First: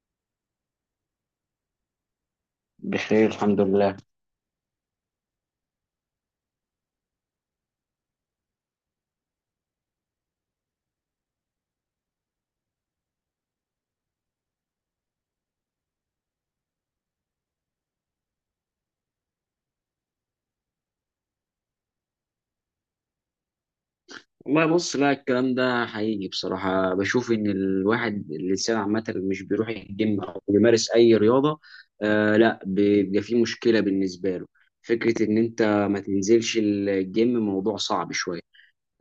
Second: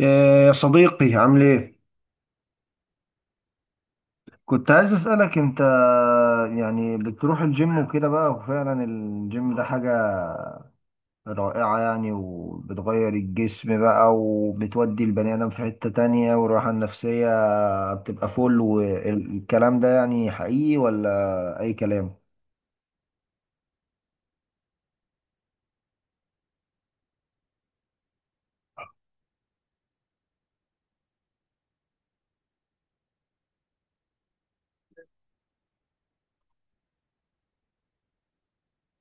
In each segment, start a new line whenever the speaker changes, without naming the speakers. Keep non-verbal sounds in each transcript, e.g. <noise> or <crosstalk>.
إيه يا صديقي، عامل ايه؟
بخير الحمد لله.
كنت عايز اسألك انت، يعني بتروح الجيم وكده بقى، وفعلا الجيم ده حاجة رائعة يعني، وبتغير الجسم بقى وبتودي البني آدم في حتة تانية، والراحة النفسية بتبقى فل، والكلام ده يعني حقيقي ولا أي كلام؟
والله بص، لا الكلام ده حقيقي بصراحة. بشوف إن الواحد الإنسان عامة مش بيروح الجيم أو بيمارس أي رياضة، آه لا بيبقى فيه مشكلة بالنسبة له. فكرة إن أنت ما تنزلش الجيم موضوع صعب شوية.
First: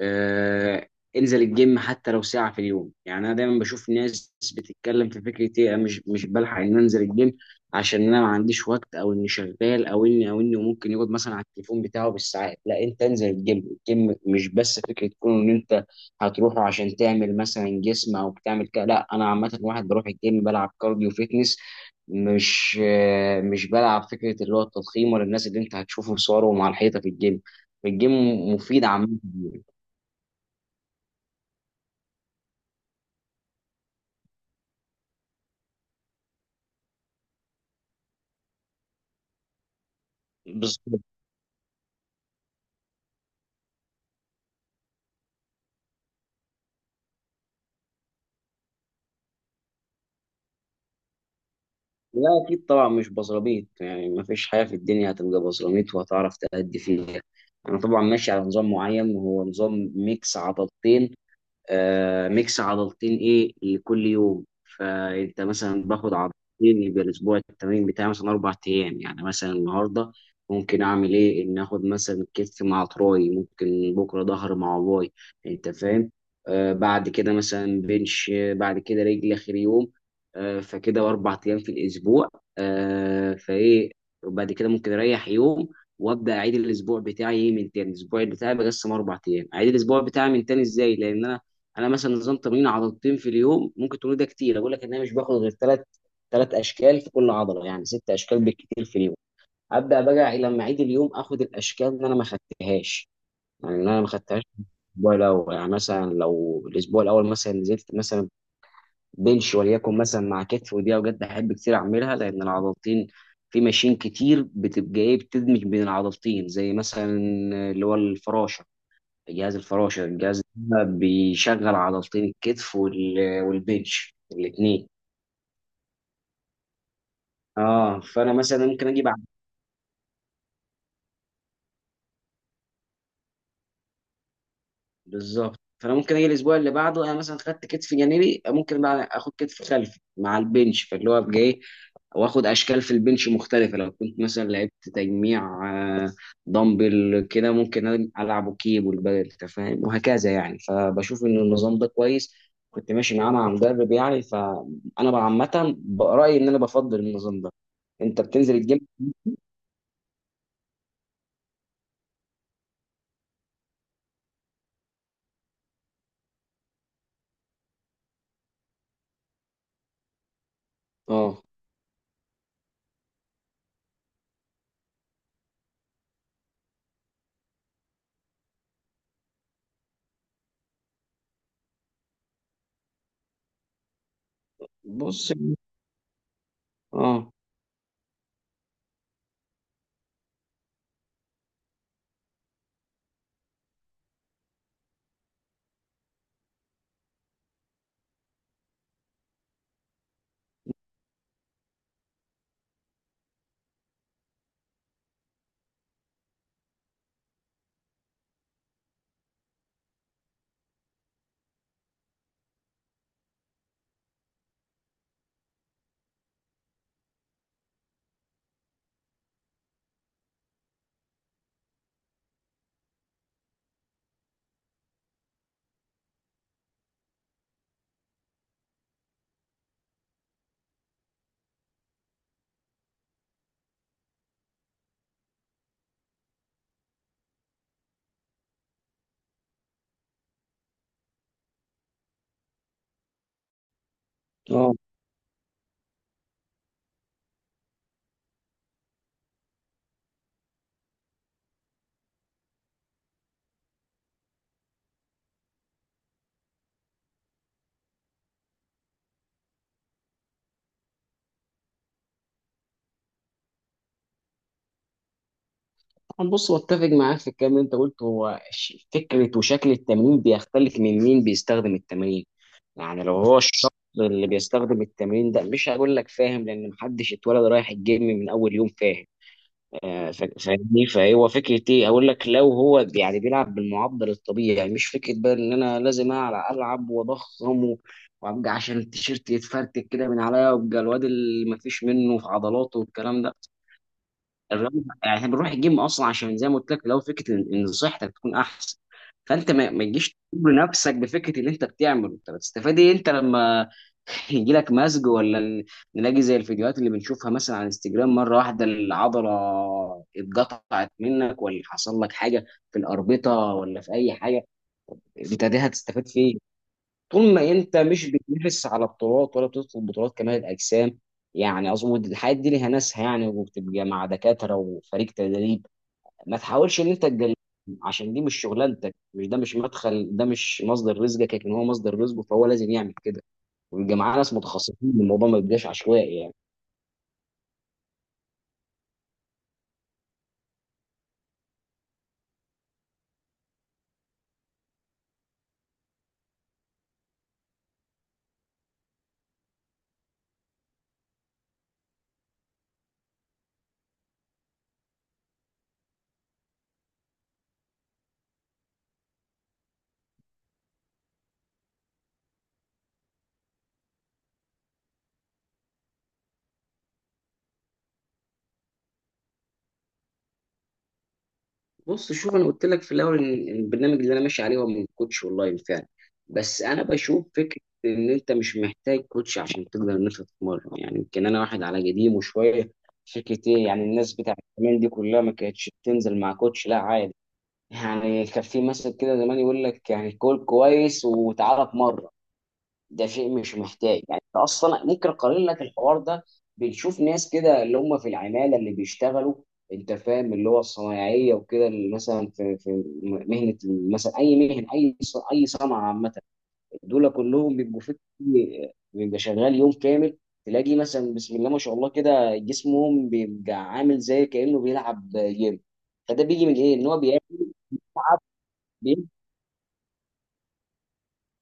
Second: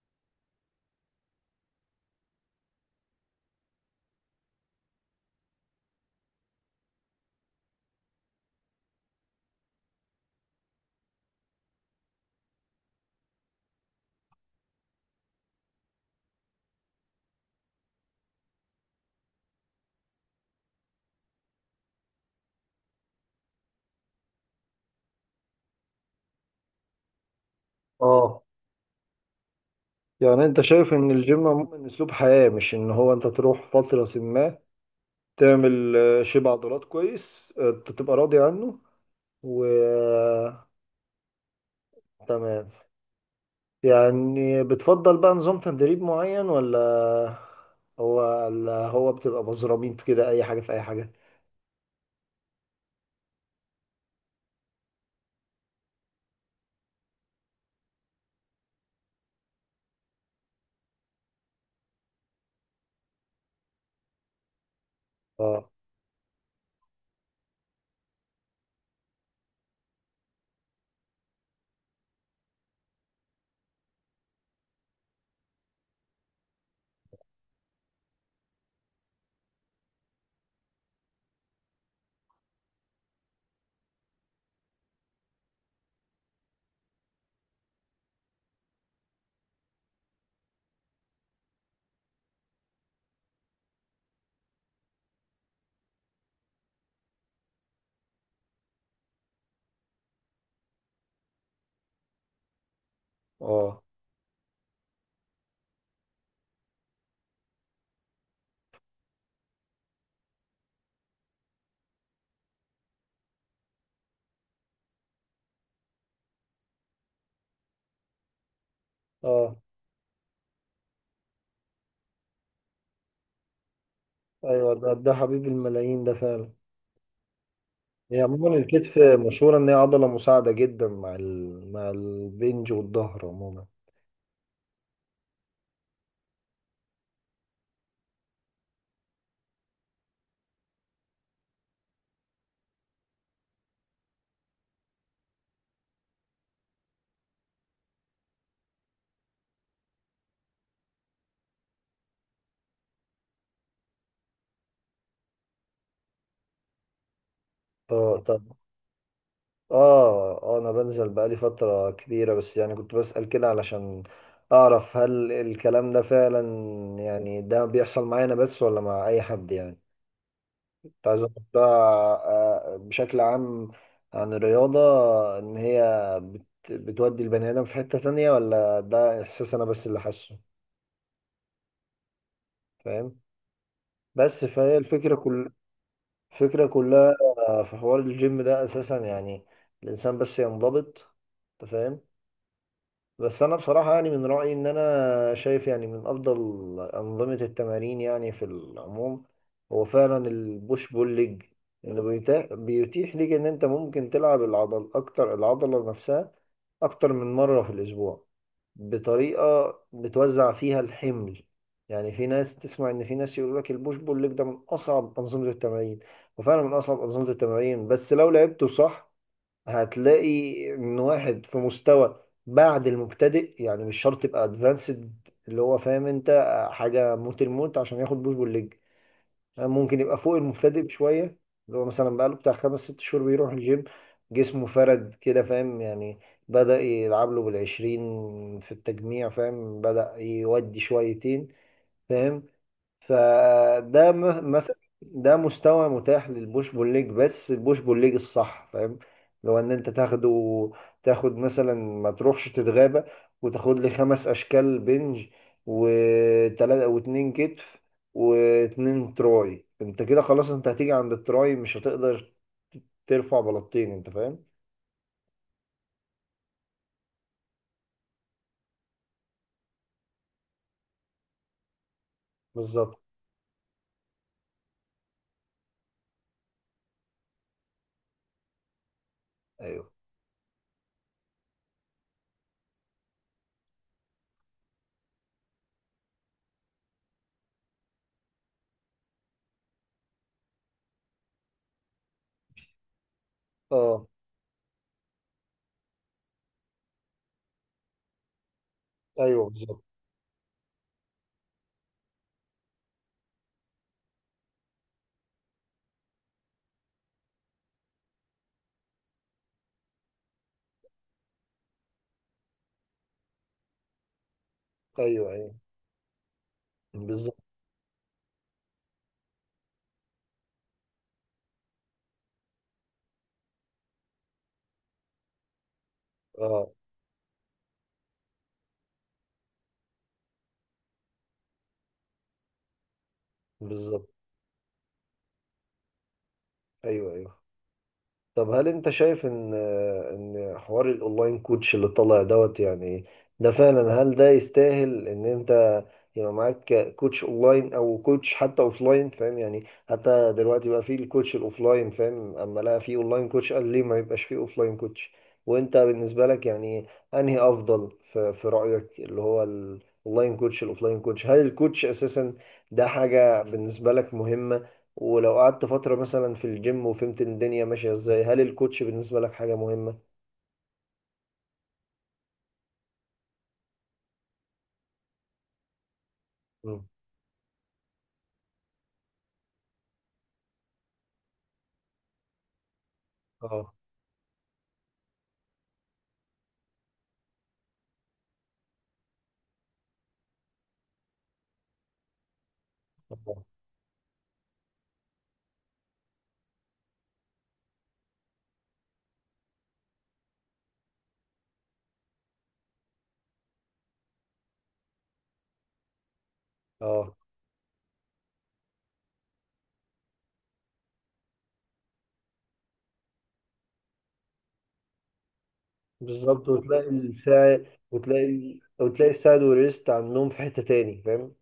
آه، انزل الجيم حتى لو ساعة في اليوم. يعني انا دايما بشوف ناس بتتكلم في فكرة ايه، أنا مش بلحق ان انزل الجيم عشان انا ما عنديش وقت، او اني شغال، او اني ممكن يقعد مثلا على التليفون بتاعه بالساعات. لا انت انزل الجيم. الجيم مش بس فكرة تكون ان انت هتروحه عشان تعمل مثلا جسم او بتعمل كده. لا انا عامة واحد بروح الجيم بلعب كارديو فيتنس، مش بلعب فكرة اللي هو التضخيم ولا الناس اللي انت هتشوفه صورهم على الحيطة في الجيم. الجيم
اه،
مفيد عامة.
يعني انت شايف ان الجيم عموما اسلوب حياة، مش ان هو انت تروح فترة ما تعمل شيب عضلات كويس، تبقى راضي عنه.
بالظبط.
تمام. يعني بتفضل بقى نظام تدريب معين، هو ولا هو بتبقى مزرمين كده اي حاجه في اي حاجه؟
لا اكيد طبعا مش بصراميط. يعني ما فيش حاجه في الدنيا هتبقى بصراميط وهتعرف تأدي فيها. انا طبعا ماشي على نظام معين، وهو نظام ميكس عضلتين. ميكس عضلتين ايه لكل يوم. فانت
اه.
مثلا باخد عضلتين، يبقى الاسبوع التمرين بتاعي مثلا اربع ايام. يعني مثلا النهارده ممكن اعمل ايه، ان اخد مثلا كتف مع تراي، ممكن بكره ظهر مع باي، انت فاهم. بعد كده مثلا بنش، بعد كده رجل اخر يوم. فكده اربع ايام في الاسبوع. آه فايه وبعد كده ممكن اريح يوم، وابدا اعيد الاسبوع بتاعي من تاني. الاسبوع بتاعي بقسم اربع ايام، اعيد الاسبوع بتاعي من تاني ازاي؟ لان انا مثلا نظام تمرين عضلتين في اليوم، ممكن تقول ده كتير، اقول لك ان انا مش باخد غير ثلاث اشكال في كل عضله، يعني ست اشكال بالكتير في اليوم. ابدا بقى لما اعيد اليوم اخد الاشكال اللي انا ما خدتهاش، يعني
اه.
اللي انا ما خدتهاش الاسبوع الاول. يعني مثلا لو الاسبوع الاول مثلا نزلت مثلا بنش وليكن مثلا مع كتف، ودي اوجات بحب كتير اعملها لان العضلتين في ماشين كتير بتبقى ايه، بتدمج بين العضلتين، زي مثلا اللي هو الفراشه.
اه
جهاز الفراشة الجهاز ده بيشغل عضلتين الكتف والبنش
ايوه،
الاتنين.
ده حبيب الملايين ده فعلا.
اه
هي
فانا
عموما
مثلا ممكن
الكتف
اجي بعد.
مشهوره ان هي عضله مساعده جدا مع مع البنج والظهر عموما.
بالظبط. فانا ممكن اجي الاسبوع اللي بعده، انا مثلا خدت كتف جانبي ممكن بقى اخد كتف خلفي مع البنش فاللي هو ابقى ايه، واخد اشكال في البنش مختلفه. لو كنت مثلا لعبت تجميع آه، دمبل كده، ممكن العبه كيب والبدل، انت فاهم، وهكذا. يعني فبشوف ان النظام ده كويس، كنت ماشي معاه مع مدرب. يعني فانا بقى عامه برايي ان انا بفضل النظام ده. انت
اه طب.
بتنزل الجيم؟
اه اه، انا بنزل بقالي فتره كبيره، بس يعني كنت بسأل كده علشان اعرف هل الكلام ده فعلا يعني ده بيحصل معايا انا بس ولا مع اي حد يعني. كنت عايز أقول
اه
ده بشكل عام عن الرياضة، إن هي بتودي البني آدم في حتة تانية، ولا ده إحساس أنا بس اللي حاسه، فاهم؟ بس فهي الفكرة
بص
كل الفكرة كلها
اه
في حوار الجيم ده أساسا، يعني الإنسان بس ينضبط، أنت فاهم. بس انا بصراحه يعني من رايي ان انا شايف يعني من افضل انظمه التمارين يعني في العموم هو فعلا البوش بول ليج، اللي بيتيح ليك ان انت ممكن تلعب العضل اكتر، العضله نفسها اكتر من مره في الاسبوع، بطريقه بتوزع فيها الحمل. يعني في ناس تسمع ان في ناس يقول لك البوش بول ليج ده من اصعب انظمه التمارين، وفعلا من اصعب انظمه التمارين، بس لو لعبته صح هتلاقي ان واحد في مستوى بعد المبتدئ يعني، مش شرط يبقى ادفانسد، اللي هو فاهم انت حاجه موت الموت عشان ياخد بوش بول ليج. ممكن يبقى فوق المبتدئ بشويه، اللي هو مثلا بقاله بتاع خمس ست شهور بيروح الجيم، جسمه فرد كده، فاهم يعني؟ بدأ يلعب له بالعشرين في التجميع، فاهم، بدأ يودي شويتين، فاهم؟ فده
اه
مثلا ده مستوى متاح للبوش بول ليج، بس البوش بول ليج الصح، فاهم؟ لو ان انت تاخده، تاخد مثلا ما تروحش تتغابى وتاخد لي خمس اشكال بنج وتلاتة واتنين كتف واتنين تراي، انت كده خلاص، انت هتيجي عند التراي مش هتقدر ترفع بلاطين، انت فاهم.
بص واتفق معاك في الكلام اللي انت قلته. هو فكره وشكل التمرين بيختلف من مين بيستخدم التمرين.
بالظبط.
يعني لو هو الشخص اللي بيستخدم التمرين ده، مش هقول لك فاهم، لان محدش اتولد رايح الجيم من اول يوم، فاهم.
ايوه.
فاهمني. فهو فكره ايه، اقول لك لو هو يعني بيلعب بالمعدل الطبيعي، يعني مش فكره بقى ان انا لازم العب واضخم وابقى عشان التيشيرت يتفرتك كده من عليا، وابقى الواد اللي مفيش منه في عضلاته والكلام ده.
اه
الرياضه يعني احنا بنروح الجيم اصلا عشان زي ما قلت لك، لو فكره ان إن صحتك تكون احسن.
ايوه،
فانت ما
بالظبط.
ما تجيش تجبر نفسك بفكره اللي انت بتعمله، انت بتستفاد ايه؟ انت لما <laughs> يجي لك مزج نلاقي زي الفيديوهات اللي بنشوفها مثلا على انستجرام، مره واحده العضله اتقطعت منك، ولا حصل لك حاجه في الاربطه، ولا في اي حاجه،
ايوه
انت
ايوه.
دي هتستفاد فين؟ طول
بالظبط.
ما انت مش بتنافس على بطولات ولا بتدخل بطولات كمال الاجسام، يعني اظن الحاجات دي ليها ناسها يعني، وبتبقى مع دكاتره وفريق تدريب. ما
اه،
تحاولش ان انت تقلل عشان دي مش شغلانتك، مش ده مش مدخل، ده مش مصدر رزقك، لكن هو مصدر رزقه فهو لازم يعمل كده، ويبقى
بالظبط.
معاه ناس متخصصين، الموضوع ما يبقاش عشوائي يعني.
ايوه ايوه. طب هل انت شايف ان ان حوار الاونلاين كوتش اللي طالع دوت يعني ده فعلا، هل ده يستاهل ان انت يبقى معاك كوتش اونلاين او كوتش حتى اوفلاين، فاهم يعني؟ حتى دلوقتي بقى في الكوتش الاوفلاين، فاهم، اما لقى في اونلاين كوتش قال ليه ما يبقاش في اوفلاين كوتش. وانت بالنسبة لك يعني انهي افضل في، في رأيك، اللي هو الاونلاين كوتش الاوفلاين كوتش؟ هل الكوتش اساسا ده حاجة بالنسبة لك مهمة؟ ولو قعدت فترة مثلا في الجيم وفهمت إن الدنيا ماشية ازاي، هل الكوتش بالنسبة لك حاجة مهمة؟
بص شوف، انا قلت لك في الاول ان إن البرنامج اللي انا ماشي عليه هو من كوتش اونلاين فعلا. بس انا
مم.
بشوف فكره ان انت مش محتاج كوتش عشان تقدر ان انت تتمرن. يعني يمكن انا واحد على قديمه شويه، فكره ايه،
اه.
يعني الناس بتاعت زمان دي كلها ما كانتش بتنزل مع كوتش، لا عادي. يعني كان في مثل كده زمان يقول لك يعني كول كويس وتعالى اتمرن. ده شيء
اه.
مش محتاج. يعني انت اصلا ممكن اقارن لك الحوار ده، بنشوف ناس كده اللي هم في العماله اللي بيشتغلوا، انت فاهم، اللي هو الصنايعيه وكده، اللي مثلا في مهنه، مثلا اي مهنه، اي صنعه عامه، دول
اه
كلهم بيبقوا في بيبقى شغال يوم كامل، تلاقي مثلا بسم الله ما شاء الله كده جسمهم بيبقى عامل زي كانه بيلعب جيم. فده بيجي
بالظبط،
من ايه، ان
وتلاقي
هو بياكل.
الساعد، وتلاقي وتلاقي الساعد والريست على النوم في حتة تاني، فاهم؟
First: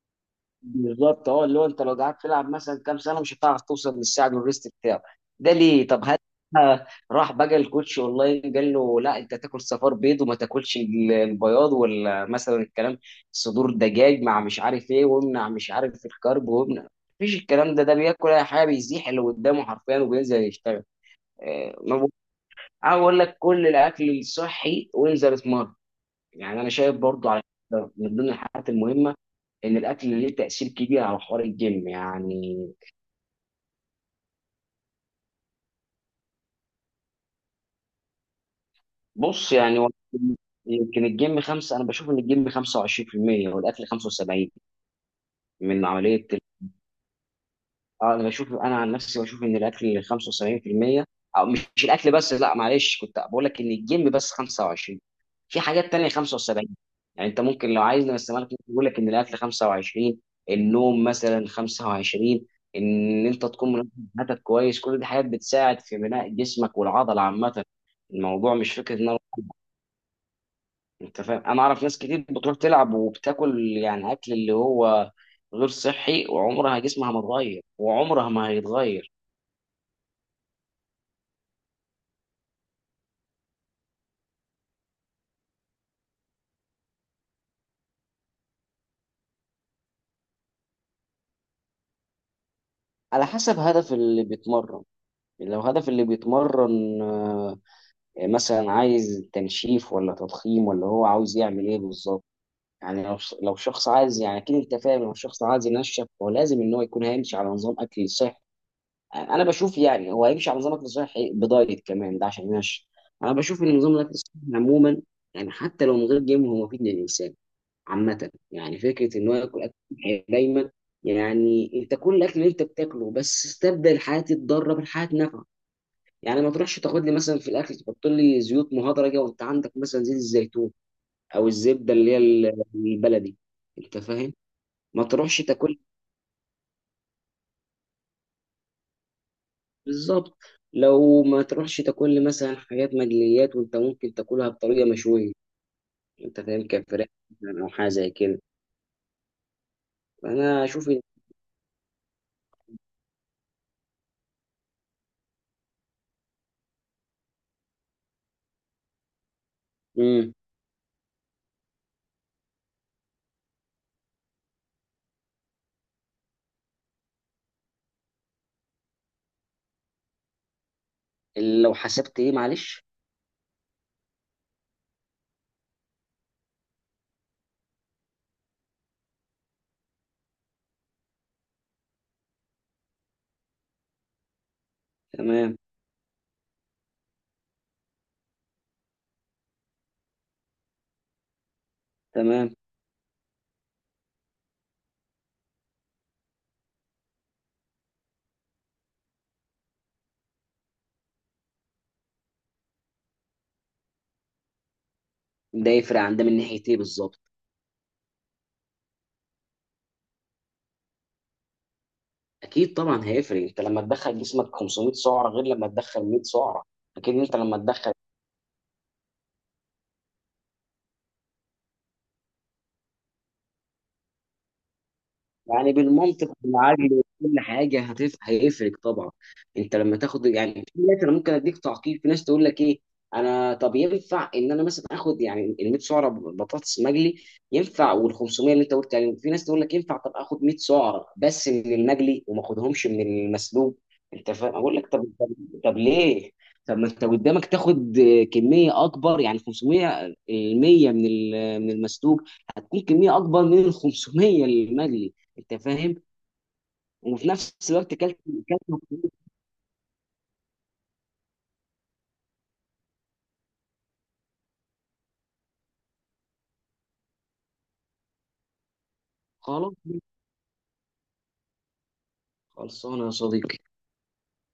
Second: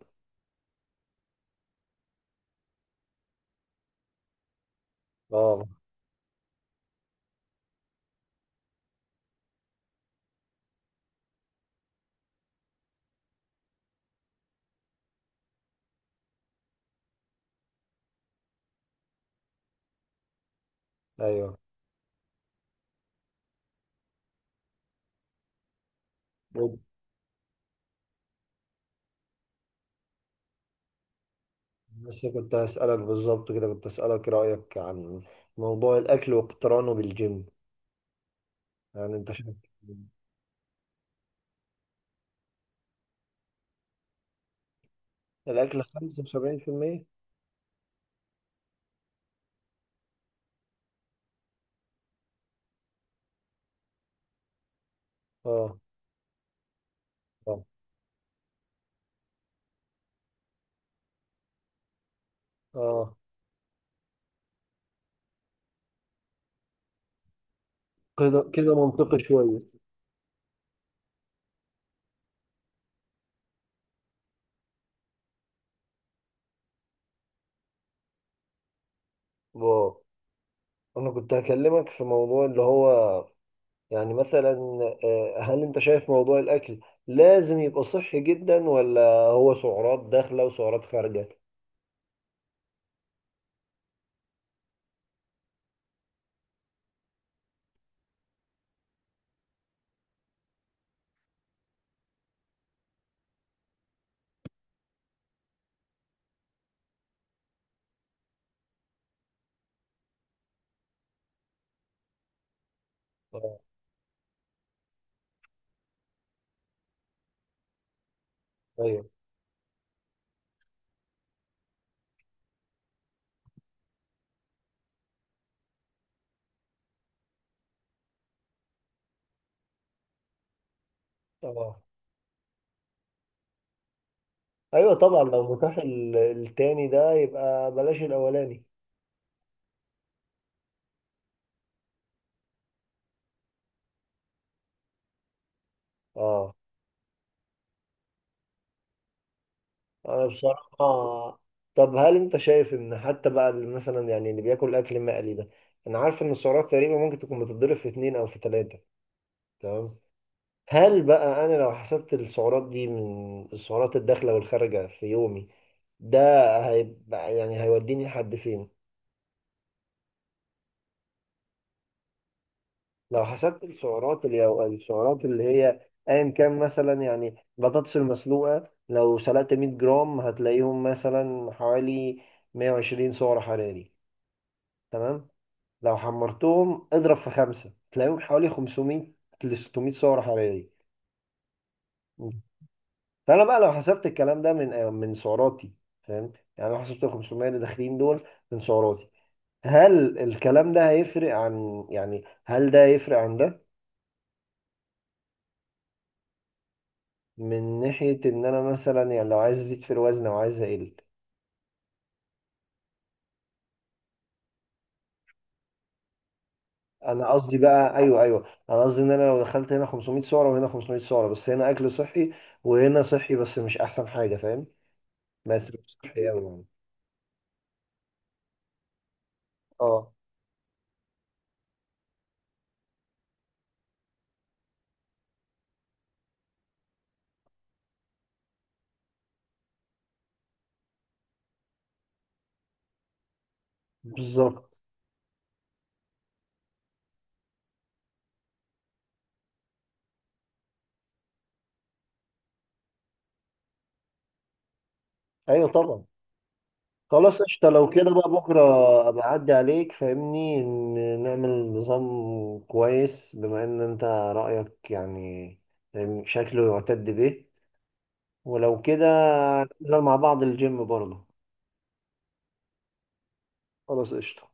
بالظبط. اه اللي هو انت لو قعدت تلعب مثلا كام سنه مش هتعرف توصل للساعه الريست بتاعه، ده
اه.
ليه؟ طب هل راح بقى الكوتش اونلاين قال له لا انت تاكل صفار بيض وما تاكلش البياض، ولا مثلا الكلام صدور دجاج مع مش عارف ايه، وامنع مش عارف الكرب، وامنع؟ مفيش الكلام ده، ده بياكل اي حاجه، بيزيح اللي قدامه حرفيا وبينزل يشتغل.
ايوه.
آه، ما بقول- أنا بقول لك كل الاكل الصحي وانزل اتمرن. يعني انا شايف برضو على من ضمن الحاجات المهمه ان الاكل ليه تاثير كبير على حوار الجيم
بس كنت
يعني.
هسألك بالظبط كده، كنت هسألك رأيك عن موضوع الأكل واقترانه بالجيم، يعني أنت شايف؟
بص يعني هو يمكن الجيم خمسة، انا بشوف ان الجيم 25% والاكل 75
الأكل
من عمليه.
75%؟
اه انا عن نفسي بشوف ان الاكل 75%، او مش الاكل بس. لا معلش، كنت بقول لك ان الجيم بس 25، في
اه.
حاجات تانية 75. يعني انت
اه.
ممكن لو عايز نقسمها لك، ممكن يقول لك ان الاكل 25، النوم مثلا 25،
اه.
ان انت تكون منظم حياتك كويس، كل دي حاجات بتساعد في بناء جسمك والعضله عامه.
كده
الموضوع مش
كده
فكره ان
منطقي شوية.
انت فاهم، انا اعرف ناس كتير بتروح تلعب وبتاكل يعني اكل اللي هو غير صحي، وعمرها جسمها ما اتغير وعمرها ما هيتغير.
واو. انا كنت هكلمك في موضوع اللي هو يعني مثلا هل انت شايف موضوع الاكل لازم يبقى صحي جدا، ولا هو سعرات داخله وسعرات خارجه؟
على حسب هدف اللي بيتمرن، لو هدف اللي بيتمرن مثلا عايز تنشيف ولا تضخيم، ولا هو عاوز يعمل ايه بالظبط. يعني لو شخص عايز، يعني اكيد انت فاهم، لو شخص عايز ينشف هو لازم ان هو يكون هيمشي على نظام اكل صحي. انا بشوف يعني هو هيمشي على نظام اكل صحي بدايت كمان ده عشان ينشف. انا
آه،
بشوف ان نظام الاكل الصحي عموما، يعني حتى لو من غير جيم هو مفيد للانسان عامة، يعني
ايوه.
فكرة إن هو ياكل أكل صحي دايما. يعني أنت كل الأكل اللي أنت بتاكله، بس استبدل حياة الضارة بحياة نافعة. يعني ما تروحش تاخد لي مثلا في الأكل تحط لي زيوت مهدرجة، وأنت عندك مثلا زيت الزيتون أو
اه
الزبدة اللي هي البلدي، أنت فاهم.
ايوه
ما
طبعا،
تروحش
لو متاح
تاكل،
التاني ده يبقى بلاش الاولاني.
بالظبط، لو ما تروحش تاكل لي مثلا حاجات مقليات، وأنت ممكن تاكلها بطريقة مشوية، أنت
اه
فاهم، كفراخ مثلا أو حاجة زي كده.
انا
فأنا
بصراحه. طب هل انت شايف ان حتى بقى اللي مثلا يعني اللي بياكل اكل مقلي ده، انا عارف ان السعرات تقريبا ممكن تكون بتتضرب في اتنين او في تلاته، تمام؟
مم.
هل بقى انا لو حسبت السعرات دي من السعرات الداخله والخارجه في يومي ده، هيبقى يعني هيوديني لحد فين؟
لو حسبت إيه معلش.
لو حسبت السعرات اللي أو السعرات اللي هي ايا كان مثلا، يعني بطاطس المسلوقه لو سلقت 100 جرام هتلاقيهم مثلا حوالي 120 سعر حراري، تمام؟
تمام.
لو حمرتهم اضرب في خمسة تلاقيهم حوالي 500 ل 600 سعر حراري.
تمام.
فانا بقى لو حسبت الكلام ده من من سعراتي، فاهم؟ يعني لو حسبت ال 500 اللي داخلين دول من سعراتي، هل الكلام ده هيفرق عن، يعني هل ده هيفرق عن ده،
ده يفرق عن ده من ناحيه ايه بالظبط؟
من ناحية ان انا مثلا يعني لو عايز ازيد في الوزن او عايز اقل؟
اكيد طبعا هيفرق، انت لما تدخل جسمك 500 سعره غير لما تدخل 100 سعره. اكيد
انا
انت
قصدي
لما تدخل،
بقى، ايوه ايوه، انا قصدي ان انا لو دخلت هنا 500 سعرة وهنا 500 سعرة، بس هنا اكل صحي وهنا صحي بس مش احسن حاجة، فاهم؟ بس
يعني
صحي
بالمنطق
قوي يعني.
بالعقل وكل حاجه هيفرق طبعا. انت لما
اه.
تاخد يعني، في ناس انا ممكن اديك تعقيب، في ناس تقول لك ايه، انا طب ينفع ان انا مثلا اخد يعني ال 100 سعره بطاطس مقلي، ينفع، وال 500 اللي انت قلت عليهم، في ناس تقول لك ينفع، طب اخد 100 سعره بس من المقلي وما اخدهمش من المسلوق. انت فاهم،
بالظبط.
اقول لك طب، طب، طب ليه؟ طب ما انت قدامك تاخد كميه اكبر، يعني 500 ال 100 من من المسلوق هتكون كميه اكبر من ال 500 المقلي، انت
ايوه
فاهم،
طبعا.
وفي
خلاص
نفس
قشطة، لو
الوقت
كده
كلت
بقى بكرة
كلت.
أبقى أعدي عليك، فاهمني؟ إن نعمل نظام كويس، بما إن أنت رأيك يعني فاهمني، شكله يعتد به. ولو كده
خلاص
ننزل مع بعض الجيم برضه.
خلصانه يا صديقي.
خلاص قشطة.